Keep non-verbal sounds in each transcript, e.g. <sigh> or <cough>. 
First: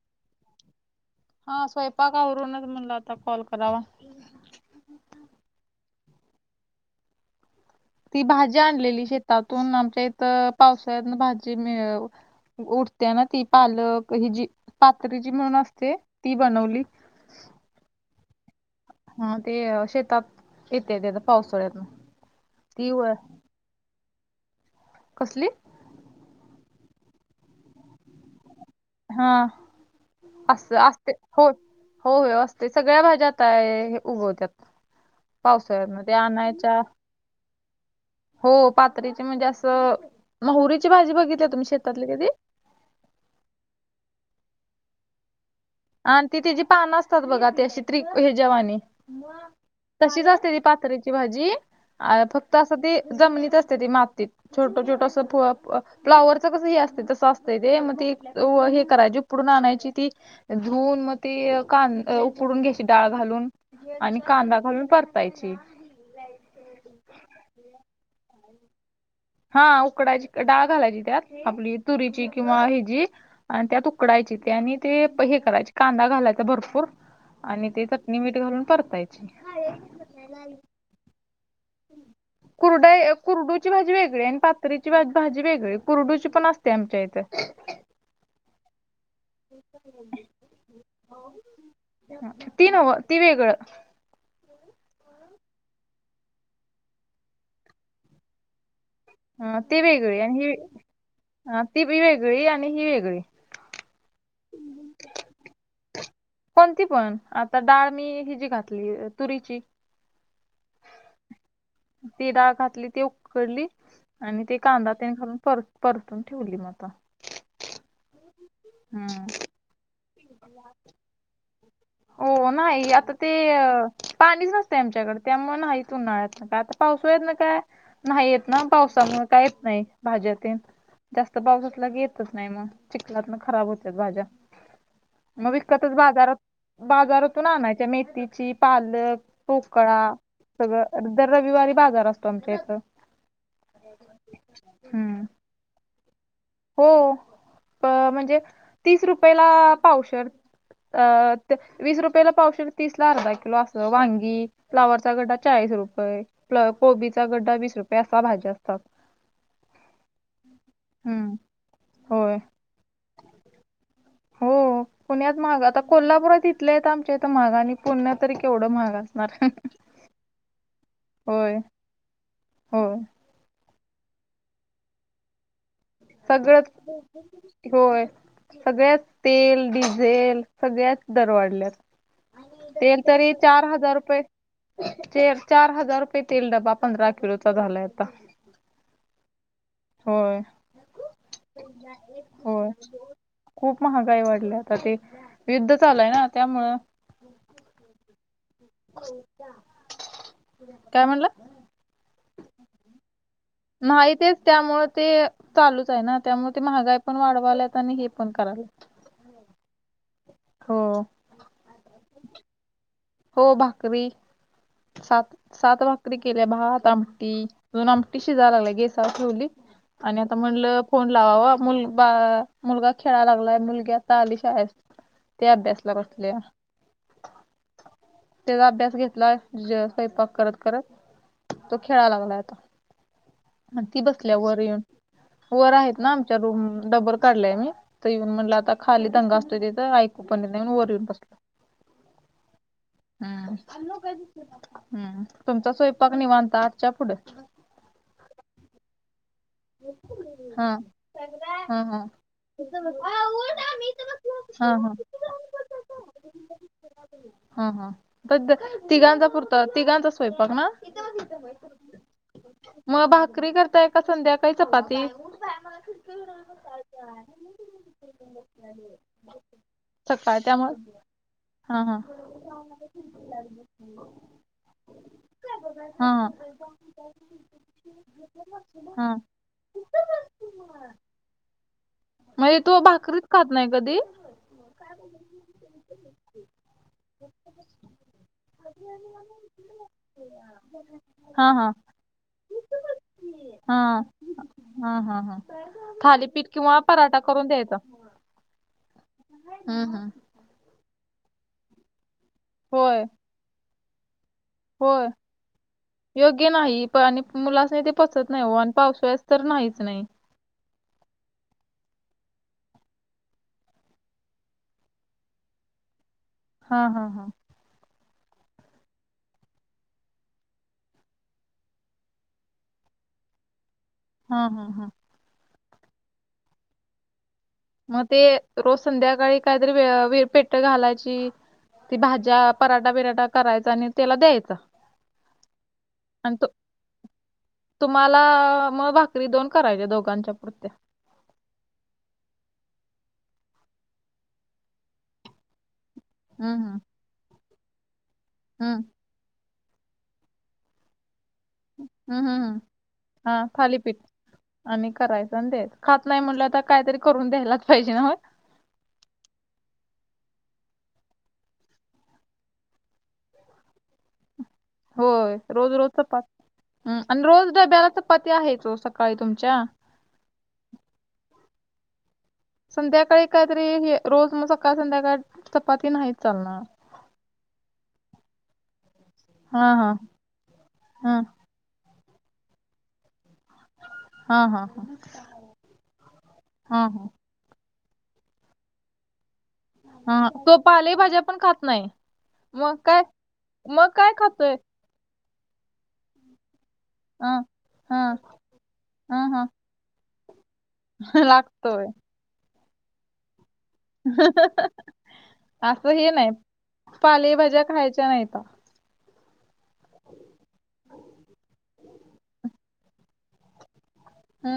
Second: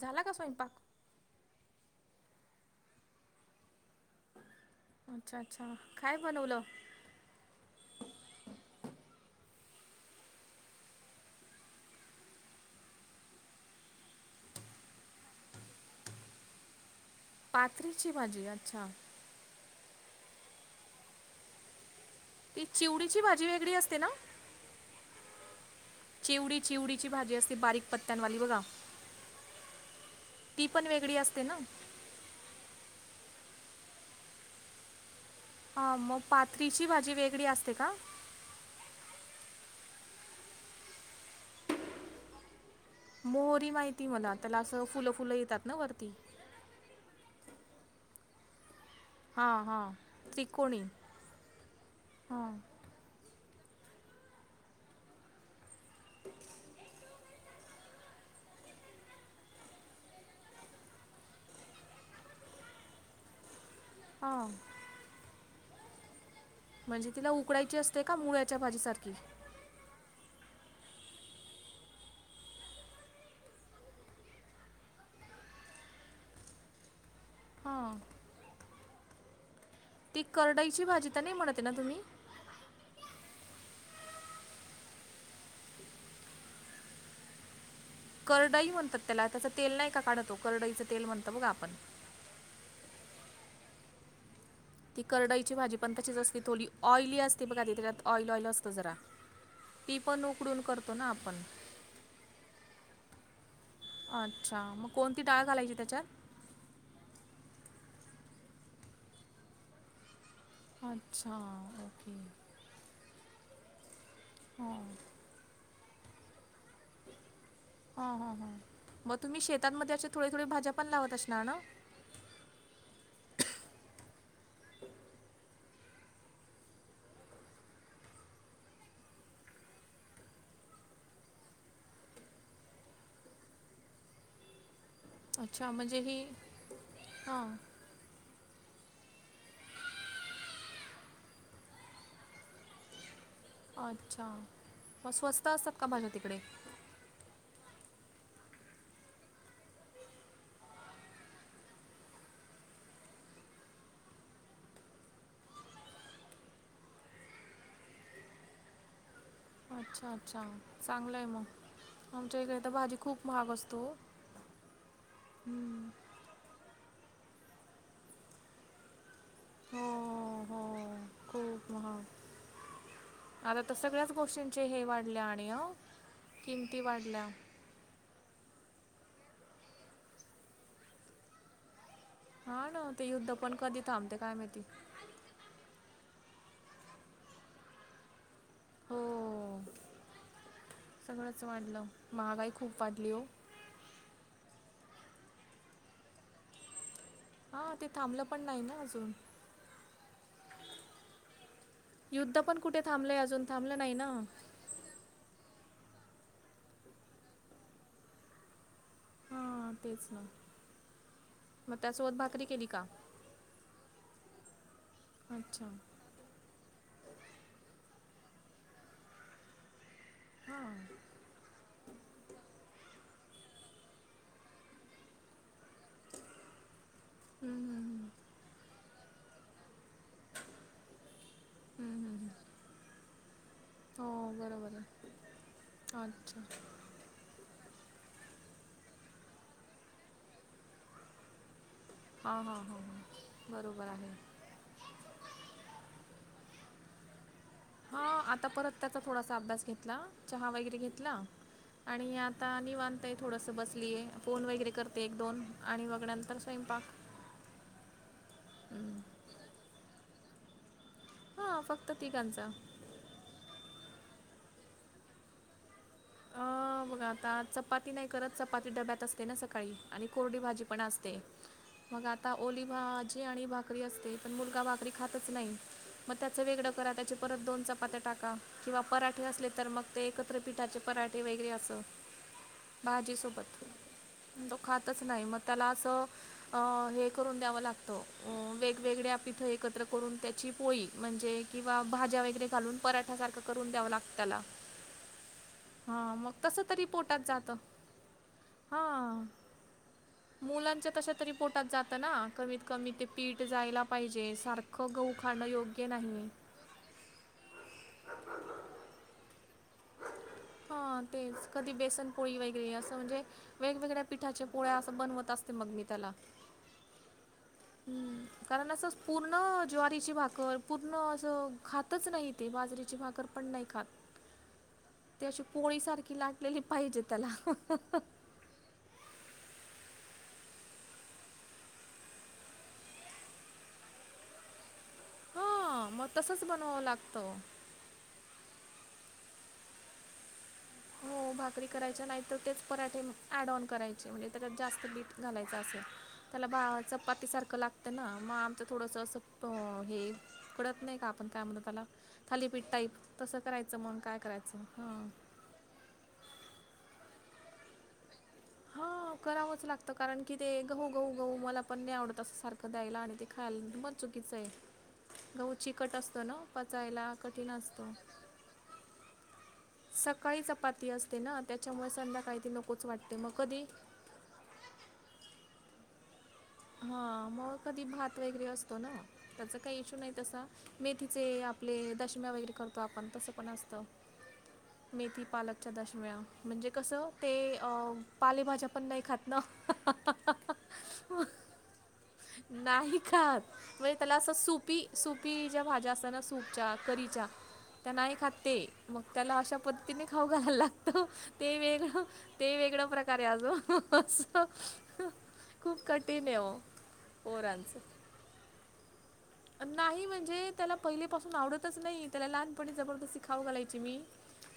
झाला का स्वयंपाक? हा स्वयंपाक आवरूनच म्हणला आता कॉल करावा. अच्छा अच्छा काय बनवलं? ती भाजी आणलेली शेतातून, आमच्या इथं पावसाळ्यात भाजी मिळ उठते ना ती पालक हि जी पात्री जी म्हणून असते, ती बनवली. पात्रीची भाजी अच्छा. हा ते शेतात येते, येत पावसाळ्यात ना. ती चिवडीची भाजी वेगळी असते ना? कसली? चिवडी चिवडीची भाजी असते बारीक पत्त्यांवाली बघा. हा ती अस पण असते वेगळी हो. ना हो अ असते सगळ्या भाज्या काय उगवत्यात. पावसाळ्यामध्ये आणायच्या जी वेगळी असते का? हो पात्रीची म्हणजे असं महुरीची भाजी बघितली तुम्ही शेतातली कधी? मोहरी माहिती मला त्याला असं फुलं फुलं येतात ना वर? आणि ती तीची पानं असतात बघा, ते अशी त्रिक हे जेवाने. हां हां तशीच असते ती त्रिकोणी पाथऱ्याची भाजी, अ हां फक्त असं ते जमनीत असते ती मातीत, छोट छोट असं फु फ्लावरच कस हे असत तसं असतंय ते, मग त हे करायची उपडून आणायची ती. धुवून मग ती कां उकडून घ्यायची डाळ घालून आणि हां कांदा घालून परता यची. म्हणजे तिला उकडायची असते का मुळ्याच्या भाजीसारखी. हा, उकडायची डाळ घालायची त्यात आपली तुरीची किंवा हिजी आणि त्यात उकडायची ते आणि ते हे करायचे कांदा घालायचा भरपूर आणि ते हां चटणी मीठ घालून परतायचे. ती करडईची भाजी तर नाही म्हणते ना तुम्ही? कुरडा कुरडूची भाजी वेगळी आणि पाथरीची भाजी वेगळी, कुरडूची पण असते आमच्या इथे. करडई म्हणतात त्याला, त्याच तेल नाही का काढतो करडईचं तेल म्हणतो बघा आपण. तीनव ती वेगळं. ती करडईची भाजी पण तशीच असते, थोडी ऑइली असते बघा त त्याच्यात ऑइल ऑइल असतं जरा. ह ती वेगळी पण आणि ही उकडून करतो ना आपण अ ती बी वेगळी आणि हि वेगळी. अच्छा मग कोणती डाळ घालायची त्याच्यात? कोणती पण, आता डाळ मी हि जी घातली तुरीची. अच्छा ओके ती डाळ घातली ती उकडली आणि ते हां कांदा त्याने करून परत परतून ठेवली म आता. हा हा हा मग हम्म तुम्ही शेतांमध्ये अशी थोडी थोडी भाज्या पण लावत असणार ना? हो नाही आता ते अ पाणीच नसते आमच्याकडे त्यामुळ नाही, उन्हाळ्यात ना काय आता पाऊस आहेत ना काय. नाही येत ना पावसामुळे काहीच नाही भाज्याते. जास्त पाऊस असलाकि येतच नाही मग, चिखलात म खराब होत्यात भाज्या. मग अच्छा विकतच म्हणजे ही बाजारात हां बाजारातून आणायाच्या मेथीची. पाल, पोकळा सगळं दर रविवारी बाजार असतो आमच्या इथं. अच्छा! मग हम्म स्वस्त असतात भाज्या तिकडे. हो.. म्हणजे तीस रुपयेला पावशेर. अ.. ते. वीस रुपयेला पावशेर तीस ला अर्धा किलो असं वांगी फ्लावरचा गड्डा चाळीस रुपये. फ्लावर, कोबीचा गड्डा वीस रुपये असा भाजी असतात. अच्छा! ! अच्छा! ! चांगलं आहे हम्म मग होय आमच्या इकडे तर भाजी खूप महाग असते ओ हो पुण्यात महाग आता कोल्हापूरात इथल्या इथं आमच्या इथं महाग आणि पुण्यात तरी केवढं महाग असणार. हो हो खूप महाान. हो तसं सगळ्याच गोष्टींचे हे वाढल्या आणि ओ.. सगळंच <unintelligible> होय सगळ्यात तेल, डिझेल सगळ्यात दर वाढल्यात. हा ना ते तेल तरी युद्ध पण चार कधी हजार थांबते रुपये काय माहिती तेल. चार हजार रुपये तेल डबा पंधरा किलोचा झालाय आता. हो होय सगळंच वाढलं महागाई होय खूप वाढली हो. खूप महागाई वाढली आता ते युद्ध चालय ना त्यामुळं. हा ते थांबलं पण नाही ना अजून. काय म्हणला युद्ध पण कुठे थांबलंय अजून. थांबलं नाही ना माहितय त्यामुळे ते चालूच आहे ना त्यामुळे ते महागाई पण वाढवाल्यात आणि हे पण करायला. हा तेच ना मग त्यासोबत भाकरी केली का? हो भाकरी सात अच्छा सात भाक री केल्या भात आमटी अजून आमटी शिजायलाय लागल्या गेसावर ठेवली. आणि आता हां म्हणलं फोन लावावा मुल मुलगा खेळायला लागलाय मुलगी आता आली शाळेसन. ती अभ्यासला बसल्या हम्म, हम्म, हम्म. त्याचा अभ्यास घेतलाय स्वयंपाक करत करत तो हम्म, खेळा हम्म, हम्म. लागला आता. ती हो बसल्या वर बरोबर येऊन आहे वर आहेत ना आमच्या अच्छा रूम डबल काढलाय मी तर इवन म्हटलं आता खाली दंगा असतो तिथ ऐकू पण येत वर येऊन बसलो. हां हां <unintelligible> हा हम्म. बरोबर आहे हम्म तुमचा स्वयंपाक निवांत आठच्या पुढे हा आता परत त्याचा थोडासा अभ्यास घेतला चहा हा वगैरे घेतला हा हा. आणि आता निवांत थोडंसं बसलीय फोन वगैरे हा हा. करते एक दोन आणि मग नंतर स्वयंपाक ह ह हम्म. तिघांचा पुरत तिघांचा स्वयंपाक ना हा फक्त तिघांचा मग भाकरी करताय का संध्याकाळ काय चपाती अ.. बघा आता चपाती नाही करत चपाती डब्यात असते ना सकाळी आणि कोरडी सकाळ भाजी पण त्यामुळे असते. हा हा मग आता ओली भाजी आणि भाकरी असते पण मुलगा भाकरी खातच नाही. हा मग हा. त्याच वेगळं करा त्याची परत दोन चपात्या टाका किंवा हा पराठे असले तर मग ते एकत्र पीठाचे पराठे वगैरे असं म्हणजे तू भाजी भाकरीच खात सोबत नाही कधी तो खातच नाही मग त्याला असं, अ हे करून द्याव लागतं वेगवेगळ्या पीठं एकत्र करून त्या ची पोळी म्हणजे हा हा किंवा भाज्या वगैरे घालून पराठ्या सारखा करून हा द्यावं लागत त्याला. हा हा हा. हां मग थालीपीठ तसं किंवा तरी पोटात पराठा करून जातं द्यायचां हां हम् हम्. मुलांच्या तशा तरी पोटात जात ना कमीत कमी होय ते पीठ जायला पाहिजे सारखं. ग होय गहू खाणं योग्य नाही- योग्य नाही पण आणि मुलान्णी ते पचत नाही व आणि पावसाळ्यास तर नाहीच नाही. हा तेच कधी बेसनपोळी वगैरे असं म्हणजे वेगवेगळ्या पिठाच्या पोळ्या असं बनवत असते मग मी त्याला हा हा हा हम् कारण असं पूर्ण ज्वारीची भाकर पूर्ण असं खात खातच नाही ते बाजरीेची भाकरर पण नाही खात हा हा हा ते अशी पोळी सारखी लाटलेली पाहिजे त्याला. मग ते रोज संध्याकाळी काहीतरी व पेट्ट घालायची ती भाज्या पराठा बिराठा करायचा आणि त्याला द्यायचं. हा मग तसच बनवावं लागतं. तुम्हाला मग भाकरी दोन करायच्या दोघांच्या पुरत. हो भाकरी करायच्या नाहीत तेच पराठे ॲड ऑन करायचे म्हणजे त्याच्यात जास्त बीठ घालायचं असेल. त्याला हम्म बा हम्म चपातीसारखं लागतं ना मग आमचं हम्म थोडंसं असं तो हे पडत नाही का आपण काय म्ह त्याला हम्म हम्म हम्म थालीपीठ टाईप तसं करायचं मन काय करायचं हा. देत खात नाही म्हटलं तर काहीतरी करून द्यायलाच पाहिजे ना म. हा करावंच लागतं कारण की ते गहू गहू गहू मला पण नाही आवडत अस सारखं द्यायला आणि ते खाल मग चुकीचं आहे. होय गहू रोज चिकट रोजच असतं ना चपाती पचायला आणि कठीण रोज डब्याला असतं च पाती आहे ओ सकाळी तुमच्या. सकाळी चपाती असते ना त्याच्यामुळे संध्याकाळी काही संध्याकाळी कायतरी हे रोज मग सकाळ संध्याकाळ चपाती नाही चालणार. हा मग कधी भात वगैरे असतो ना त्याचा हां काही हां. इशू नाही तसा हां. मेथीचे आपले दशम्या वगैरे करतो आपण तसं पण असतं. हां हां हां. मेथी पालकच्या दशम्या म्हणजे हां हां. कसं? ते अ पालेभाज्या पण नाही खात ना. हा तो पालेभाज्या पण खात नाही. मग नाही काय? खात मग म्हणजे काय त्याला अस खातोय? सूपी सुपीच्या भाज्या असत ना सूपच्या करी च्या हां. त्या नाही हां. खात ते मग हां त्याला हां. अश्या पद्धतीने खाऊ घायला लाग तो ते लागतोय. वेगळं ते वेगळ प्रकारे आज ओ <unintelligible> अस खूप असं हे कठीण नाही. आहे हो पालेभाज्या पोरांचं खायच्या नाहीत. नाही म्हणजे त्याला पहिली पासून आवडतच नाही त्याला लहानपणी जबरदस्ती खाऊ घालायची मी.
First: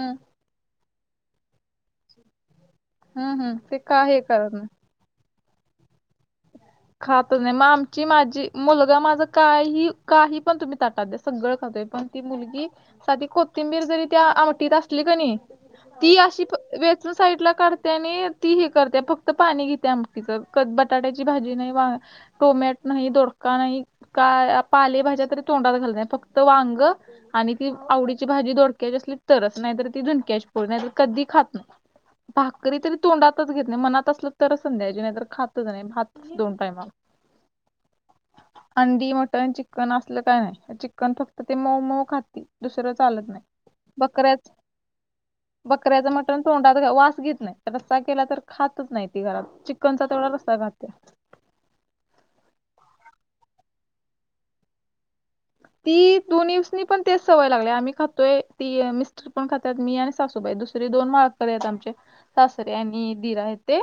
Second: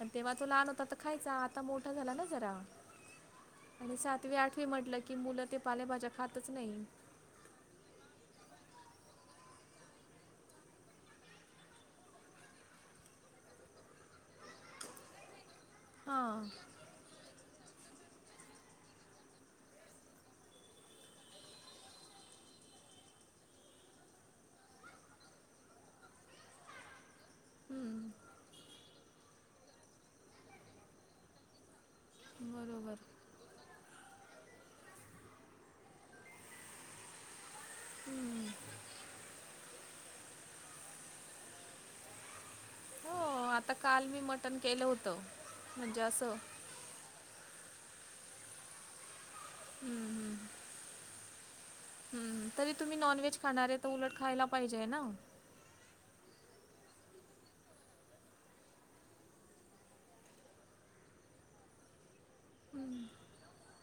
प तेव्हा तो लहान होता तर खायचा आता मोठा झाला ना जरा. हं हं. ते आणि का हे सातवी करत नाही. आठवी म्हटलं की मुलं ते पालेभाज्या खातच नाही. खात नाही मग आमची माझी मुलगा माझं काही काही पण तुम्ही ताटात द्या सगळं खातोय पण मुलगी साधी कोथिंबीर जरी त्या आमटीत असली क नाही ती अशी हां व साईड ला काढते आणि ती हे करते फक्त पाणी घेते तिच बटाट्याची भाजी नाही बा टोमॅट नाही दोडका नाही का पालेभाज्या तरी तोंडात घाल नाही फक्त वांग आणि ती आवडीची भाजी दोड तर नाही तर ति झूणक्या कधी खात नाही भाकरी तरी बरोबर तोंडात- ातच घेत नाही मनात असलं तरच संध्याचीी नाही तर खातच नाही भात दोन टाइम. आंडी मटन चिकन चिकन असलं काय नाही चिकन फक्त ते मऊ मऊ खाते. दुसरं हो चालत नाही आता काल मी बकऱच मटण केलं होतं म्हणजे बकऱ्याचं असं मटण तोंडात वास घेत नाही. रस्सा केला तर खातच नाही ती घरात चिकनचा तेवढा हम्म, रस्ता खात हम्म हम्म. तरी तुम्ही नॉन व्हेज खाणारेय, तर उलट खायला पाहिजेय ना. ती दोन दिवसनी पण तीच सवय लागलीय. आम्ही खातोय ती मिस्ट पण खातात. मी आणि सासूबाई. दुसरी दोन माळकरीयेत आमचे. सासरे आणि दीर आहेत ते.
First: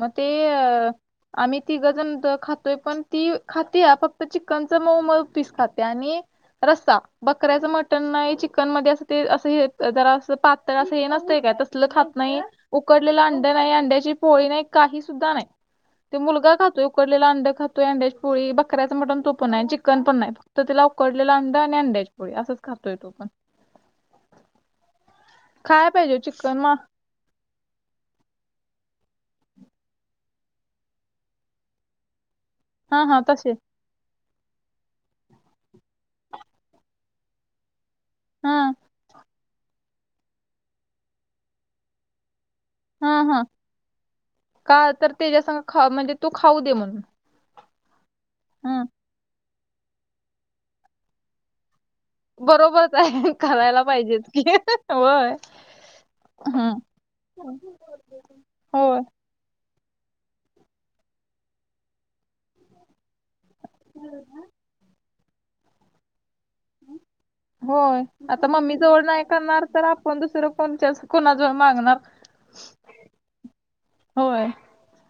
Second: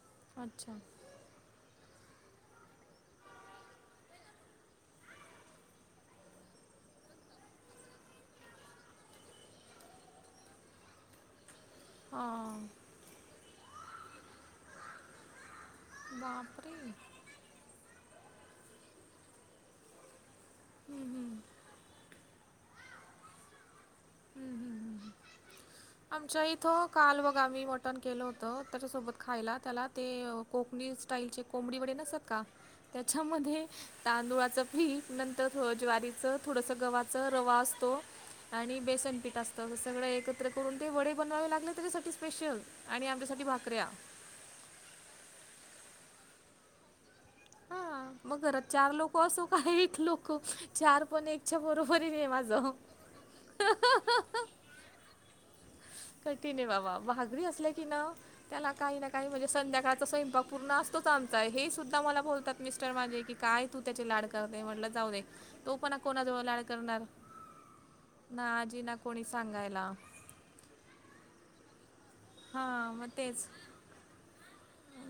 मग ते अच्छा अ आम्ही तीघ जन खातोय. पण, ती खाते फक्त चिकनच मऊ मऊ पीस खाते. त्या अनी रसा. बकऱ्याचं मटण नाही. चिकन मध्ये अस ते असं हे. जरा अस पातळ असं हे नसतंय काय. खलं खात नाही हां उकडलेलं अंड नाही. अंड्याची पोळी नाही. काही सुद्धा नाही. ते मुलगा खातो. बापरे उकडलेला अंड खातोय. अंड्याची पोळी. बकऱ्याच मटण तो पण नाय चिकन पण नाय. त त्याला. उकडलेला अंडा आणि अंड्याच्या पोळी. असंच खातोय तो पण. खायला पाहिजे आमच्या चिकन इथ. मा काल बघा आम्ही मटण केलं होतं. त्याच्यासोबत खायला. त्याला ते कोकनीच स्टाईलचे कोंबडी वडे नसातात का? हा हा तसे त्याच्यामध्ये तांदुळाचं पीठ. नंतर ज्वारीचं थोडंसं, गव्हाचं, रवा असतो. हा आणि बेसनपीठ असत. सगळं एकत्र करून ते वडे बनवावे लागले. त्याच्यासाठी स्पेशल. आणि हा हा आमच्यासाठी भाकऱ्या. का तर तिच्यासह खा. म्हणजे तू खाऊ दे म्हणून. हां, मग घरात हम्म चार लोक असो. का एक लोक चार पणे च्या बरोबरीनेय माझ. बरोबरच आहे करायला पाहिजेच की होय कठीने हम्म बाबा. भाकरी असल्या की ना. त्याला काही होय ना काही म्हणजे. संध्याकाळचा स्वयंपाक पूर्ण असतो च आमचा. हे सुद्धा मला बोलतात. मिस्टर माजे, की काय तू त्याचे लाड करते. म्हटल जाऊ दे. तो पण कोणाजवळ लाड करणार होय. आता ना मम्मी आजी ना जवळ नाय कोणी करणार तर. सांगायला आपण दुसरं कोणच्या कोणाजवळ मागणार. हा. म तेच. होय.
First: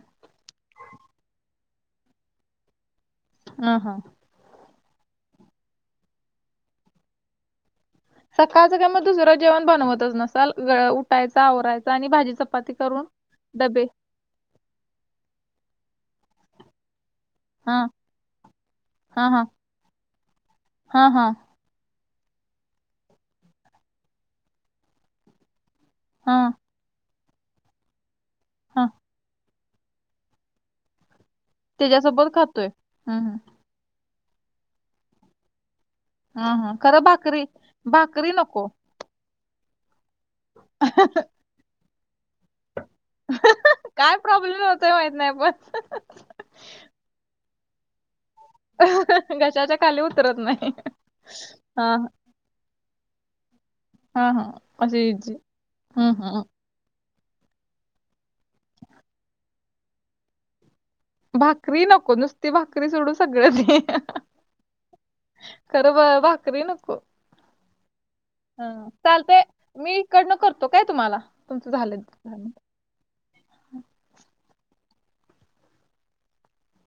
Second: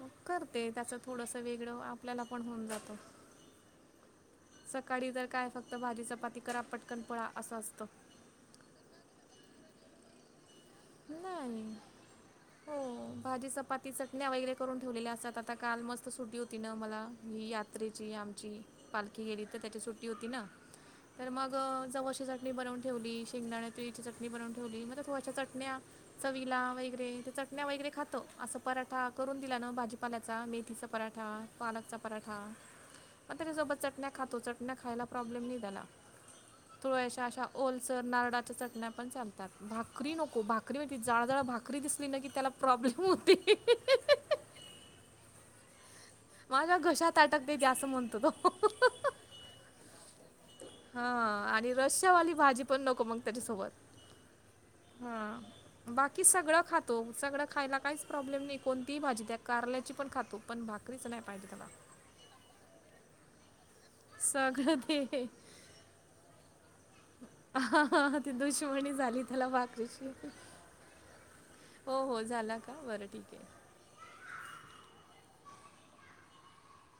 मग करते. त्याचं थोडस वेगळं. आपल्याला पण होऊन जातं. ह हा. सकाळी तर काय? फक्त भाजीच पाती करा. पटकन पळा. असं असतं. सकाळच काय मग दुसरं जेवण बनवतच नसं ल उठायच. नाही आवरायच. आणि भाजी चपाती करून. डबे चटन्या वगैरे करून ठेवलेल्या असतात. आता काल मस्त सुट्टी होती ना. मला. ही हा यात्रेची आमची. पालखी हा हा गेली. तर त्याची सुट्टी होती ना. हा हा तर मग म जवळची चटणी बनवून ठेवली. शेंगदाण्या तीळीची चटणी बनवून ठेवली. मग त्या थोड्याशा चटण्या हा चवीला वगैरे. ते चटण्या वगैरे खातो. असं हा पराठा करून दीलाना. भाजीपाल्याचा. मेथीचा पराठा. पालकचा त्याच्यासोबत पराठा. खातोय हं मग हं त्याच्या सोबत चटण्या खातो. चटण्या खायला प्रॉब्लेम नाही त्याला. हा हा तो खरं अशाअशा भाकरी ओलसर भाकरी नारडच्या. नको चटण्या पण चालतात. भाकरी नको. भाकरी म्हहिती जाडजाड भाकरी भाकरी दिसली ना की. त्याला प्रॉब्लेम होतोय. काय प्रॉब्लेम होतोय. माहित नाही पण. माझ्या घशात अटक देत. असं म्हणतो तो. घशाच्या खाली उतरत नाही. ह. आणि हा रश्यावाली भाजी पण नको. मग त्याच्यासोबत. हा हा अशी ह. इजी हं बाकी हं सगळं खात तो. सगळं खायला काहीच प्रॉब्लेम नाही. कोणतीही भाजी द्या. कारल्याची पण खातो. पण भाक भाकरी नको. नुसती भाकरी सोडू सगळ्या सगळं ते खरं ब भाकरी नको. ह. ह. ह. ती हा दुशमणी झाली चालतंय त्याला मी भाकरीची. इकडनं करतो काय तुम्हाला तुमचं हो हो झालं झाला का? बरं ठीके.